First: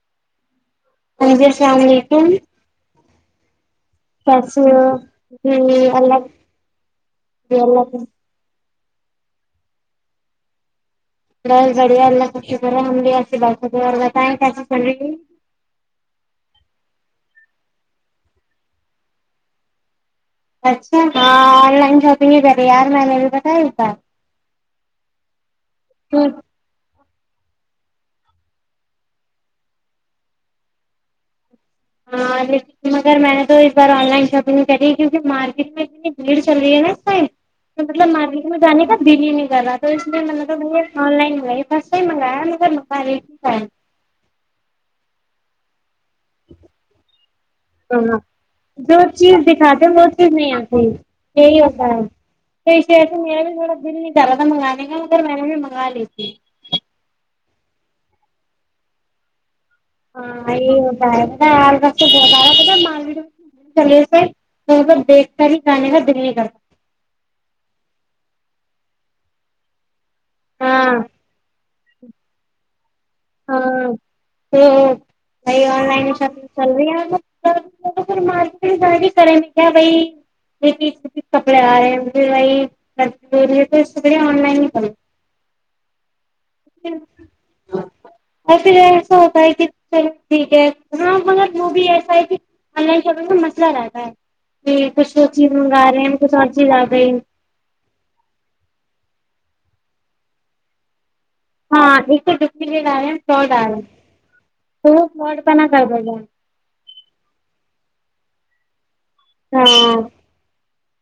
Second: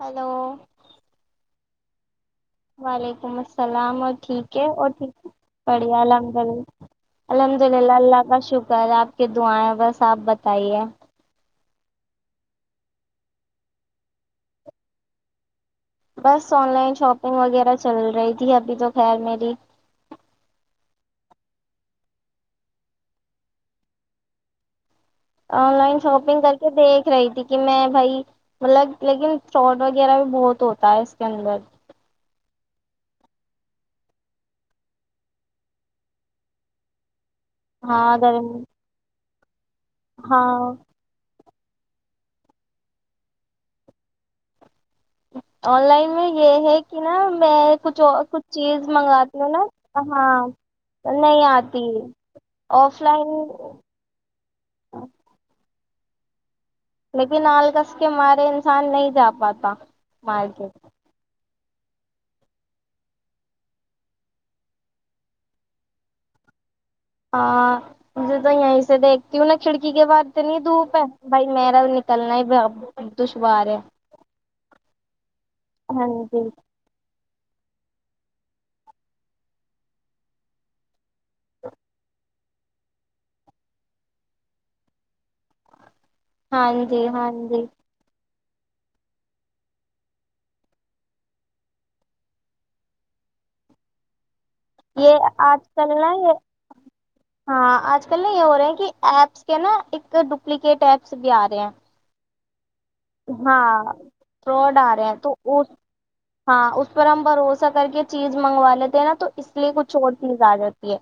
hello ہانجی السلام علیکم وعلیکم السلام اور ٹھیک کیسے ہے ہو اور ھیک جی بڑھیا اللہ الحمد اللہ الحمد للہ اللہ کا شکر کل آپ کی دعائیں بس آپ بتائیے زڑ اللہ ک ش کری بت ہےس بس آن لائن شاپنگ وغیرہ چل رہی تھی ابھی تو خیر میری اچھا ہاں آن لائن شاپنگ بھی کری ہے یار میں نے بھی بتایا اس بار آن لائن تو شاپنگ کر کے دیکھ د رہی تھی کہ میں بھائی مطلب لیکن فراڈ وغیرہ بھی بہت ہوتا ہے اس کے اندر ہاں لیکن مگر میں نے تو اس بار آن لائن شاپنگ کری ہے کیونکہ مارکیٹ میں اتنی بھیڑ چل رہی ہے نا اسٹائم مطلب ہاں در مارک میں جانے کا دلی میں [unintelligible] ہاں توے آن لائن و سس ہی منگایا مگر منگاٹ ہے آن لائن میں یہ ہے کہ نا میں کچھ ہاں کچھ چیز جو چیز منگاتی ہوں نا دکھاتے وہ چیز ہاں نہیں آتی نہیں یہی آتی ہوتا ہے تو آف ط سے میرا بھی لائن تھوڑا دل نہیں ڈالا تھا منگانے کا مگر میں نے خالی ت لال کس کے مارے انسان نہیں جا پاتا ہاں مارکیٹ یہ ہوتا ہے بہت آا مانا کہے دیکھ کر ہی گانے کا دل نہیں کر سکتا ہاں مجھے تو یہیں سے دیکھتی ہوں نا کھڑکی کے بعد اتنی دھوپ ہاں ہے بھائی ما نکلنا ہی دشوار ہے ہاں تو وہ آن ہاں لائن شپگ جی چل رہی ہے مارکیٹ ہی کریں کیا ب کپڑے آ رہے رہی ہے توے آن لائن ہی کروں ہاں جی ہاں جی اور پھر ایسا ہوتا ہے کہ ٹھیک ہے ہاں ملگر وہ بھی ایسا ہے کہ آن لائن ش کا مسئلہ رہتا ہے کہ کچھ وہ یہ چیز آج منگا کل رہے نا ہیں یہ کچھ اور چیز آ گئی ہاں آج کل نا یہ ہو رہے ہیں کہ ایپس کیا نا ایک ڈوپلییکیٹ ایک ہاں ایک رہ فڈ آ رہ ہے ہاں فراڈ آ رہے تھ ہیں تو فڈ پنا اس کر گ ہاں اس پر ہم بھروسہ کر کے چیز منگوا لیتے ہیں نا تو اس ہاں لیے کچھ اور چیز آ جاتی ہے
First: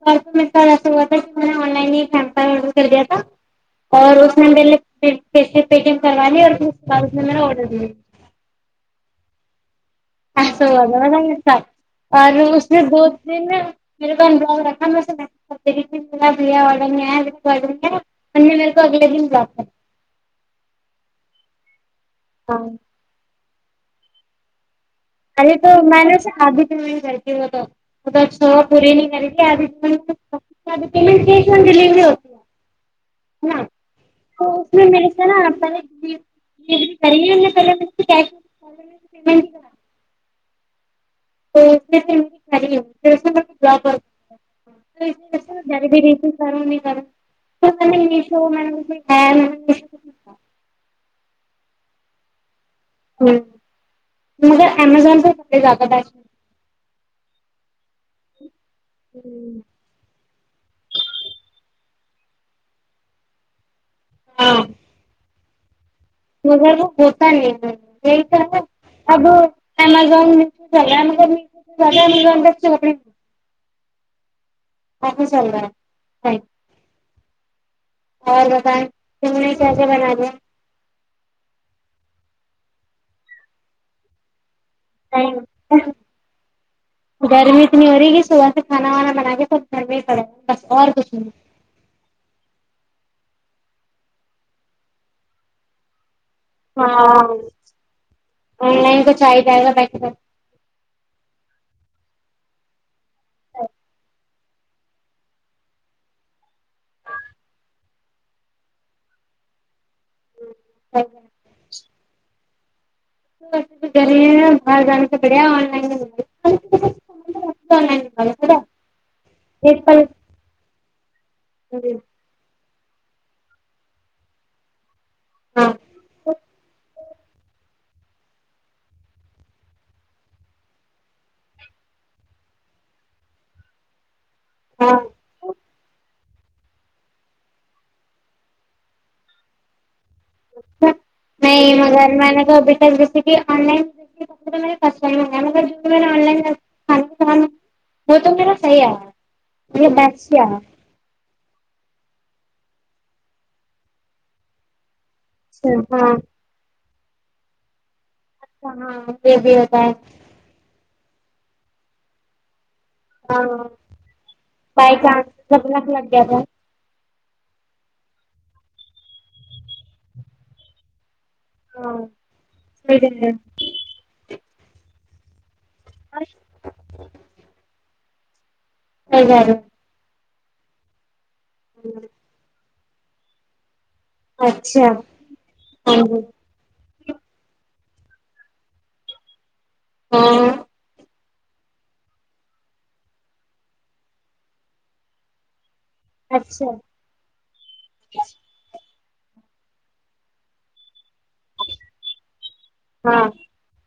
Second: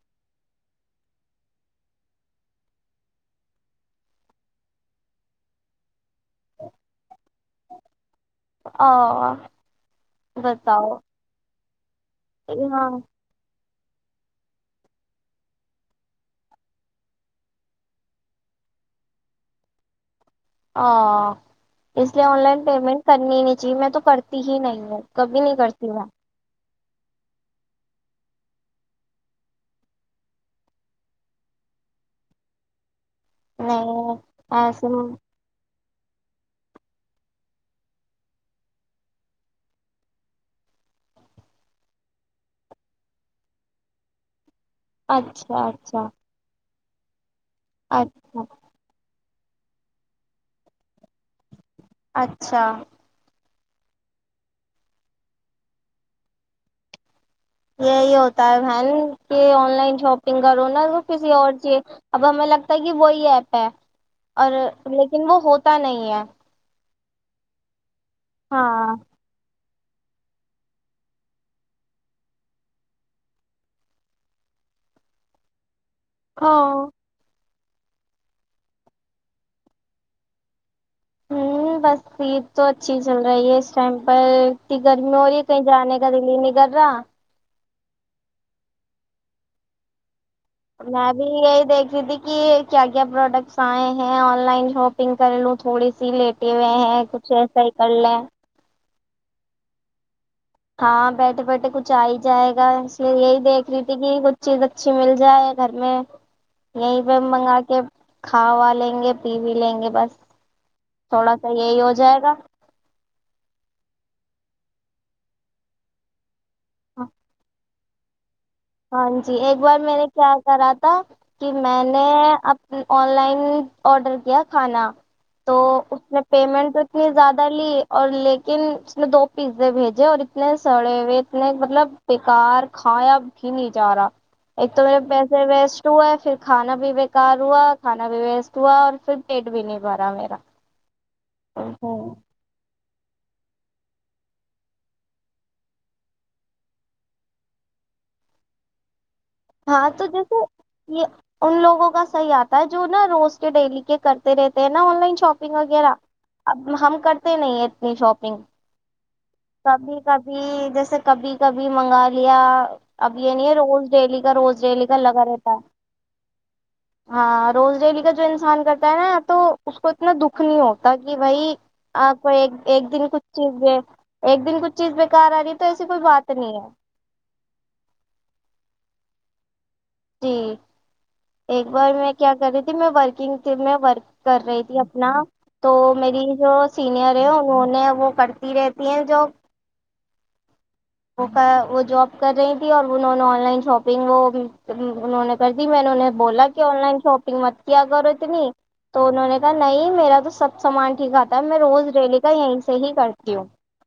م ک ایسا ہوا تھا کہ میں نے آن لائن ہی سمر آڈر کر دیا تھا اور اس میںم کروانی اورا [unintelligible] آ بتاؤ [unintelligible] اور اس میں ہاں دو دن میرے کو ان بک رکھا میںے کرب آڈر نہیں آیا نہیںیا نے میرے کو اگلے دن ب کر آ اس لیے آن دیا لائن پیمنٹ کرنی ہی نہیں جی میں تو کرتی ہی نہیں ہ ارے تو میں نے سے شادی پٹ کرتی ا چ پوری نہیں کرتیدھی پدھی پیمنٹ کی آن ڈیلیوری ہوتی ہے ہ نہیں تو اس میں ایسے م- ملتے نا آ نے ڈلیوری کری ہے ہم نے پہلے سے کیش پیمنٹ ہی کرا تو اس میں پھر ان کھی ہوگی پ اچھا س جال بھی اچھا د پار سر میشو اچھا میںج ہ اچھا ہ مگر امزون پہے زیادہ بیش نہیں یہی ہوتا ہے بہن کہ آن لائن شاپنگ کرو نا تو کسی اور چیز اب ہمیں لگتا ہے کہ وہی ایپ ہے اور لیکن وہ ہوتا پت نہیں ہے [unintelligible] ت نہیں ہاں امزون ومزون کچ ک آپا چل رہا ہے ہ اور دکان نہیں کیسے بنا دیں ہوں بس یہید تو اچھی چل رہی ہے اس ٹائم پر انی گرمی ہو رہی ہے کہیں جانے کا دلی نہیں کرر رہا کنی ہو رہی ہےی صبح سے کانا وانا بنا کے سھرر ہی پڑے گے میں بھی یہی دیکھی تھی کہ کیا کیا پروڈکٹس آئے ہیں آن لائن شاپنگ کر لوں تھوڑی سی لیٹ ہاں آن لائن کچ چاہ جائے گا ہاں بیٹھے بیٹھے کچھ آ ہی جائے گا یہ د ایک ریتی کی گ چیز اچھی مل جائے گھر میں یہیں پہ ہم منگا کے کھا وا لیں گے پی بھی لیں گے بس بیٹھے تھوڑا سا یہ ہو جائے گا وسے تو ج رہی ہے ن باہر جانے سے پڑےیا آن لائن میں [inaudible] [inaudible] ہاں جی ایک بار میں نے کیا کرا تھا کہ میں نے اب آن لائن آڈر کیا کھانا تو اس نے پیمنٹ اتنی زیادہ لی اور لیکن اس نے دو پیزے بھیجے اور اتنے سڑے ہوئے اتنے مطلب بیکار کھایا ہی نہیں جا رہا ایک تو میرے پیسے ویسٹ ہوئے ہے پھر کھانا بھی بےیکار ہوا کھانا بھی ویسٹ ہوا اور پھر پیٹ بھی نہیں بھرا ا ویرا نہیں مگر میں نے تو ابھی جیے آن لائن ٹ منگایا مگر جو نے آن لائن وہ تو میرا صحی آ رہا ہے ہاں تو جیسے یہ ان لوگوں کا ا ہی آتا ہے جو نا روسٹ ڈیلی کے کرتے رہتے ہیں نا آن لائن شاپنگ وغیرہ ہاں ا ہم کرتے نہیں اتنی شاپ اچھا ہاں یہ بھی ہوتا ہے کبھی جیسے کبھی کبھی منگا لیا اب یہ نہیں ہے روز ڈیلی کا روز ڈیلی بائے کا چان لگا رہتا ہے سگناس لگ گیا تھا ہاں روز ڈیلی کا جو انسان کرتا ہے نا تو اس کو اتنا دکھ نہیں ہوتا وہی ہاں آپ کو ایک ایک صحیح دن کہہ کچھ رہے ہو چیز ایک دن کچھ چیز کاری تو ایسی کوئی بات اچھا نہیں ہے ہزار جی ایک بار میں کیا کری ت میں ورکنگ سے میںک کر رہی تھی اپنا تو میری جو سینئر ہیں انہوں نے وہ کرتی رہتی ہیں جو ہاں واہ جاب کر رہی تھی اور آن لائن شاپنگ انہوں نے ب جی میں نے انہیں بولا کہ اچھا آن لائن شاپنگ مت کیا کرو اتنی تو انہوں نے کہا نہیں میرا تو سب سامان ٹھیک کاتا ہے میں روز ریلی کا یہیں سے ہی ہاں کرتی ہوں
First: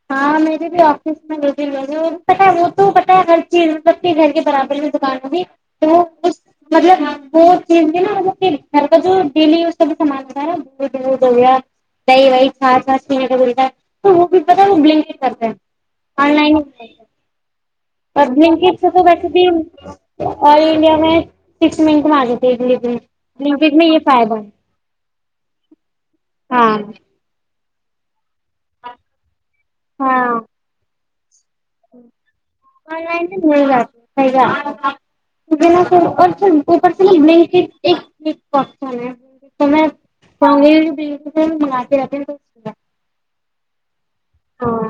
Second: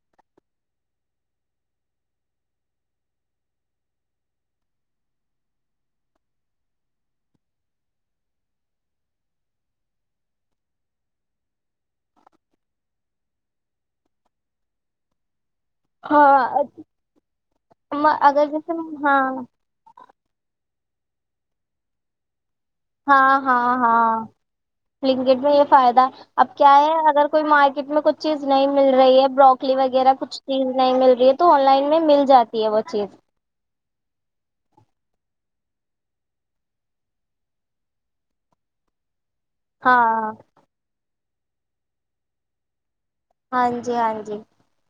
ہاں میری بھی آفس میں ب پتا ہے وہ تو پتاہ ہے ہر چیز ملب گھر کے برابر میں دکان ہوگ تو وہ مطلب وہ چیز نا وہ گھر کا جو ڈیلی وز کا سامان ہوتا ہے نا گود وود ہو گیا دہی وی چھس وا پینے کا بولتا ہے تو وہ بھی پتا وہ بلنک کرتے ہاں اگر جیسے تو ہاں ویسے بھی آ انڈیا میں سکس مین کو مار دوں ہ ہاں ہاں ہاں ہے لنکٹ میں یہ فائدہ اب ہاں کیا ہے اگر کوئی مارک کتنا کچھ چیز نہیں مل رہی ہے بروکلی وغیرہ کچھ چیز نہیں مل رہی ہے تو آن لائن میں مل جاتی ہے وہ چیز [unintelligible] [unintelligible] ہاں [unintelligible] نہیں ہاں جی ہاں جی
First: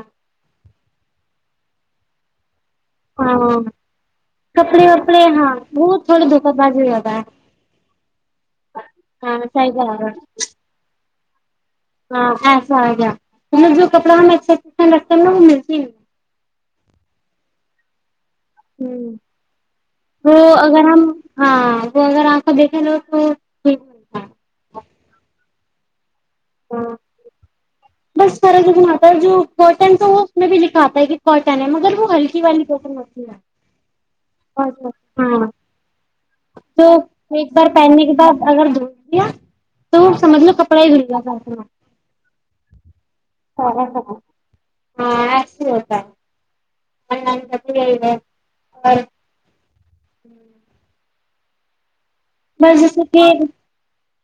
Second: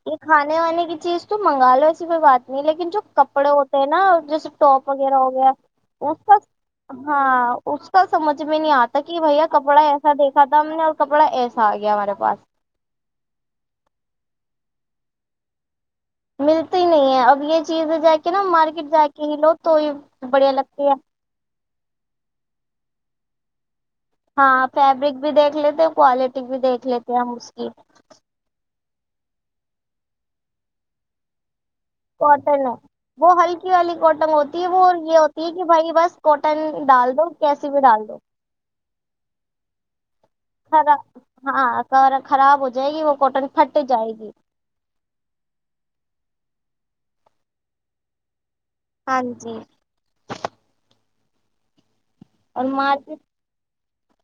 یہ کھانے وے کی چیز تو منگا لو اس میں بات نہیں لیکن جو کپڑے ہاں ہوتے ہیں نا جیسے ٹاپ کپڑے وغیرہ وپڑے ہو گیا ہاں وہ اس تھوڑی کا دھوکہ بازی ہو جاتا ہے ہاں اس کا سمجھ میں نہیں آتا کہ ہاں بھیا صحیح کپڑا برابر ایسا دیکھا تھا ہم نے اور [unintelligible] ہمارے ہاں پاس خسا ہم جو کپڑا ہم ا پند رکھتے ہیں نا وہ ملتی ملتی ہی نہیں ہے اب یہ چیز جا کے نا ہ مارکیٹ جا کے ہی لو تو یہ تو بڑھیا اگر لگتی ہے ہم ہاں وہ اگر آ کا دیکھیں ل ہ جی ہاں فیبرک بھی دیکھ لیتے کوالٹی بھی دیکھ لیتے ہیں ہم اس کی اس طرح سے بناتا ہے جو کاٹن تو وہ اس میں بھی لکھاتا ہے کہ کاٹن ہے م مگر وہ ہلکی والی کاٹن ہے بٹن ہوتی وہ ہے ہلکی والی کاٹن ہوتی ہے وہ یہ ہوتی ہے ہاں کہ بھائی بس کوٹن تو ڈال دو ایک بار کیسی بھی پہننے ڈال کے دو بعد اگر دھو دیا تو سمجھ لو کپڑا ہی دھل گیا سارا ہاں خراب ہو جائے گی وہ کاٹن پھٹ جائے سارا، گی مم کا پور ہے اور ہاں جی اور میں جسے مارکیٹ کہ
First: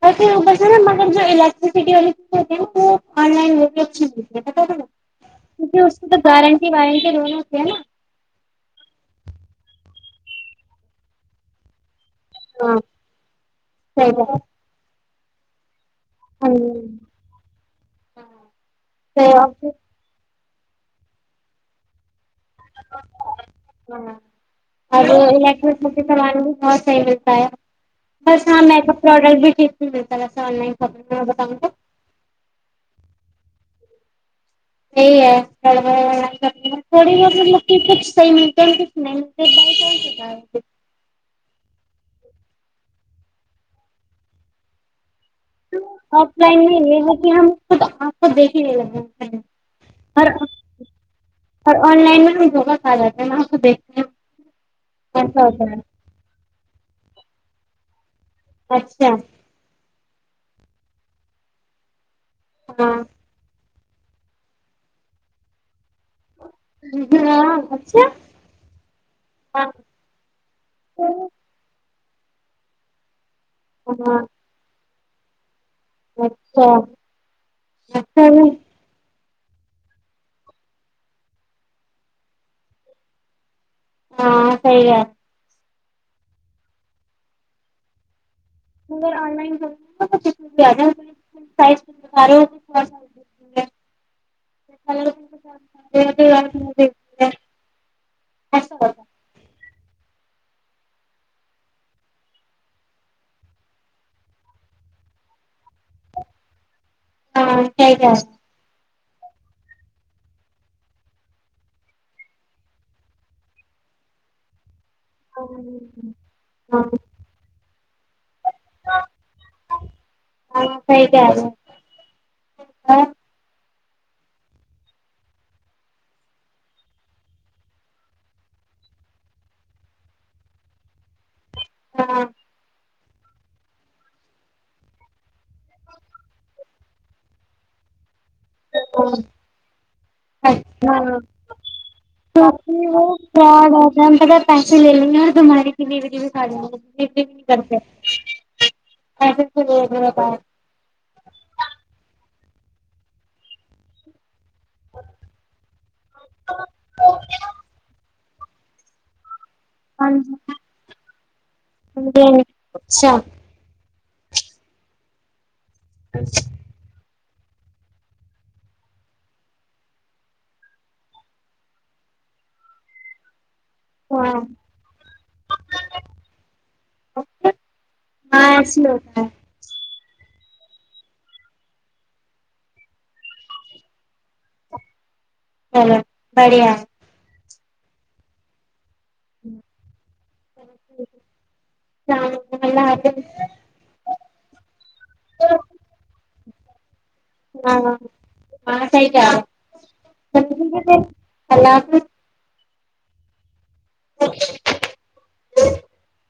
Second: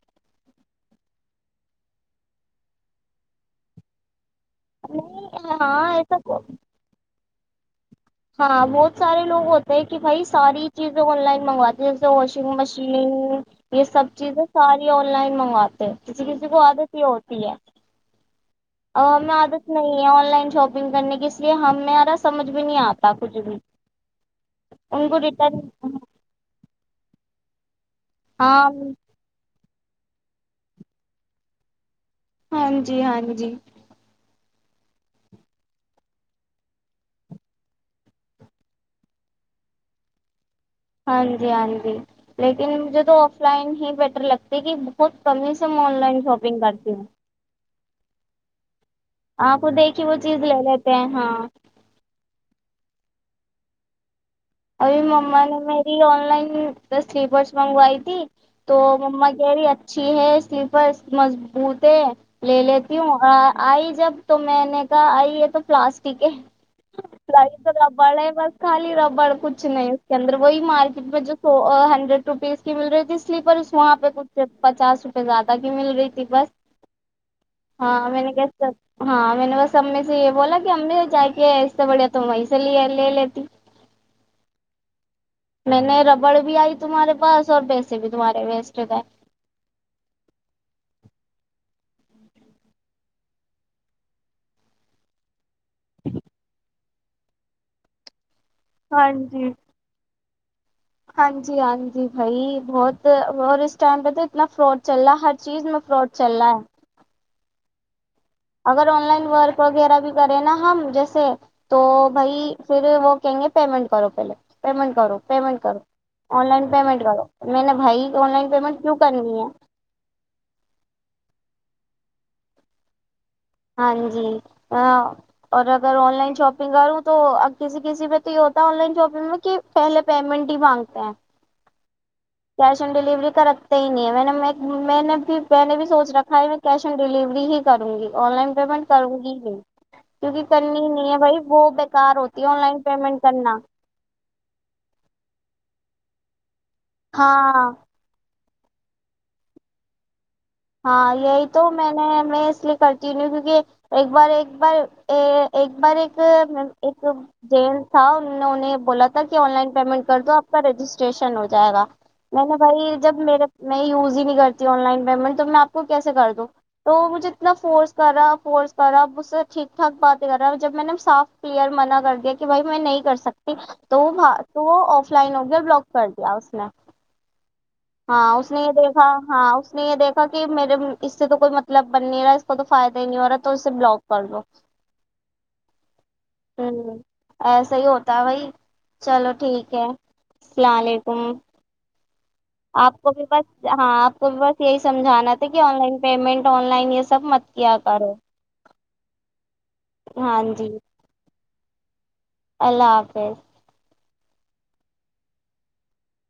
اور پھر بسے نا مگر جو الیکٹرسٹی والی چیز ہوتی ہے وہ آن لائن چ تھا نہیں کیونکہ ہاں اس کی تو ایسا گارنٹی وارنٹی دونوں ہے نا [unintelligible] ہاں بہت سار لوگ ہوتے ہیں کہ بھائی ساری چیزیں آن لائن منگوات د ہیں واشنگ ہاں مشین یہ صحیح سب بات ہے، چیزیں ساری اور ن لائن منگواتے ہیں کسی کسی ہاں کو عادت ہی ہوتی ہے اور تو ہمیں آپ عادت نہیں ہے آن لائن شاپنگ کرنے کے اس لیے ہمیںارا سمج بھی نہیں آتا کچھ بھی ہاں ان کو اور ریٹرن الیکٹرسٹی سامان بھی بہت صحیح ملتا ہے [unintelligible] بس ہاں میک اپ پروڈکٹ بھی جل آن لائن خب بتاؤ کو [unintelligible] ہاں جی ہاں جی ی ہے تھڑی م کچھ صحی متاچھ نہیں [unintelligible] ہاں جی ہاں جی لیکن مجھے تو آف لائن ہی بیٹر لگتی کہ بہت کم ہی سے میں آن لائن شاپنگ کرتی ہوں تو تو آپ کو دیکھ ہی نہیں لگ ہے آپ کو دیکھی وہ چیز لے لیتے ہیں ہاں آ کو دیکھتے [unintelligible] ابھی مما کیسا نے ہوتا ہے میری آن لائن تو سلیپرس منگوئی ت تو ما اچھا کہہ رہی ہے اچھی چیں سلیپر مضبوط ہے لے ہاں لیتی ہوں آئی جب تو میں نے کہا آئی یہ تو پلاسٹک ہے ہاں ل تو اچھا ربڑ ہے بس خالی ربڑ کچھ ہاں نہیں اس کے اندر وہی مارکٹ میں جو سو ہڈریڈ روپیز کی مل رہی تھی سلیپر وہاں پہ ہاں کچھ پچاس رپ زدہ [unintelligible] مل رہی تھی بس اچھا ہاں میں اچھا نے ہاں میں نے بس امی سے یہ بولا کہ امی سے جا کے اس سے بڑھیا تو وہیں سے لے لے لیتی ہاں صی ہے میں نے ربڑ بھی آئی تمہارے پاس اور پیسے بھی تمہارے ویسٹ گئے مگر آ لائن کرائ بارے ہو ا اے رات م [unintelligible] اچ [unintelligible] ہاں جی ہاں جی ہاں جی بھائی بہت اور اس ٹائم پہ تو اتنا فراڈ چل رہا ہے ہر چیز میں فراڈ چل رہا ہے ہاں جی اگر آن لائن ورک وغیرہ بھی کریں نا ہم جیسے تو بھائی پھر وہ کہیں گے پیمنٹ کرو پہلے پیمنٹ کرو پیمنٹ کرو آن لائن پیمنٹ کرو میں نے بھائی آن لائن پیمنٹ کیوں کرنی ہے ہاں ہاں جی اور اگر آن لائن شاپنگ کروں تو ا کسی کسی پہ تو یہ ہوتا ہے آن لائن شاپنگ میں کہ پہلے پیمنٹ ہی مانگتے ہیں ہاں کیش آن ڈیلیوری کا رکھتے ہی نہیں ہے میں نے میں نے بھی میں نے بھی سوچ رکھا ہے میں کیش آن ڈلیوری ہی کروں گی آن لائن پیمنٹ کروں گی ہی کیونکہ کرنی ہی ہاں نہیں ہے بھائی وہ بکار ہوتی ہے آن کیونکہ لائن وہ پیمنٹ کرنا فراڈ کنے بجے بھی کرڑی ہاں کرتے ا میر ہاں یہی تو میں نےیں اس لیے کرتی کیونکہ ایک بار ایک بار ایک بار ایک ایک جین تھا ان نے انہیں بولا تھا آن لائن پیمنٹ ہاں کر دو آپ کا رجسٹریشن ہو جائے گا جی میں نے بھائی اچھا جب میر میں یوز نہیں کرتی آن لائن پیمنٹ تم آ کو کیسے کر دووں تو مجھے اتنا فورس کرا فورس کرا ب سے ٹھیک ٹھاک باتیں کر رہا جب میں نے صاف پلیئر منع کر دیا کہ بھائی میں نہیں کر سکتا تو وہ تو وہ آف لائن ہو کے بلاک کر ہاں دیا اس نے ہاں اس نے یہ ایسے ہی دیکھا ہوتا ہے ہاں اس نے یہ دیکھا کہ میرے اس سے تو کوئی مطلب بن نہیں رہا ہے اس کو تو فائدہ ہی نہیں ہو رہا تو اسے بلاک کر لو چلو بڑھیا ایسا ہی ہوتا ہے بھائی چلو ٹھیک ہے اللام علیکم اللہ آپ کو حافظ بھی بس ہاں آپ کو بھی بس یہی سمجھانا تھا کہ online payment online سب مت کیا کرو ہاںٹا ہاں جی اللہ حافظ اللہ حافظ [inaudible]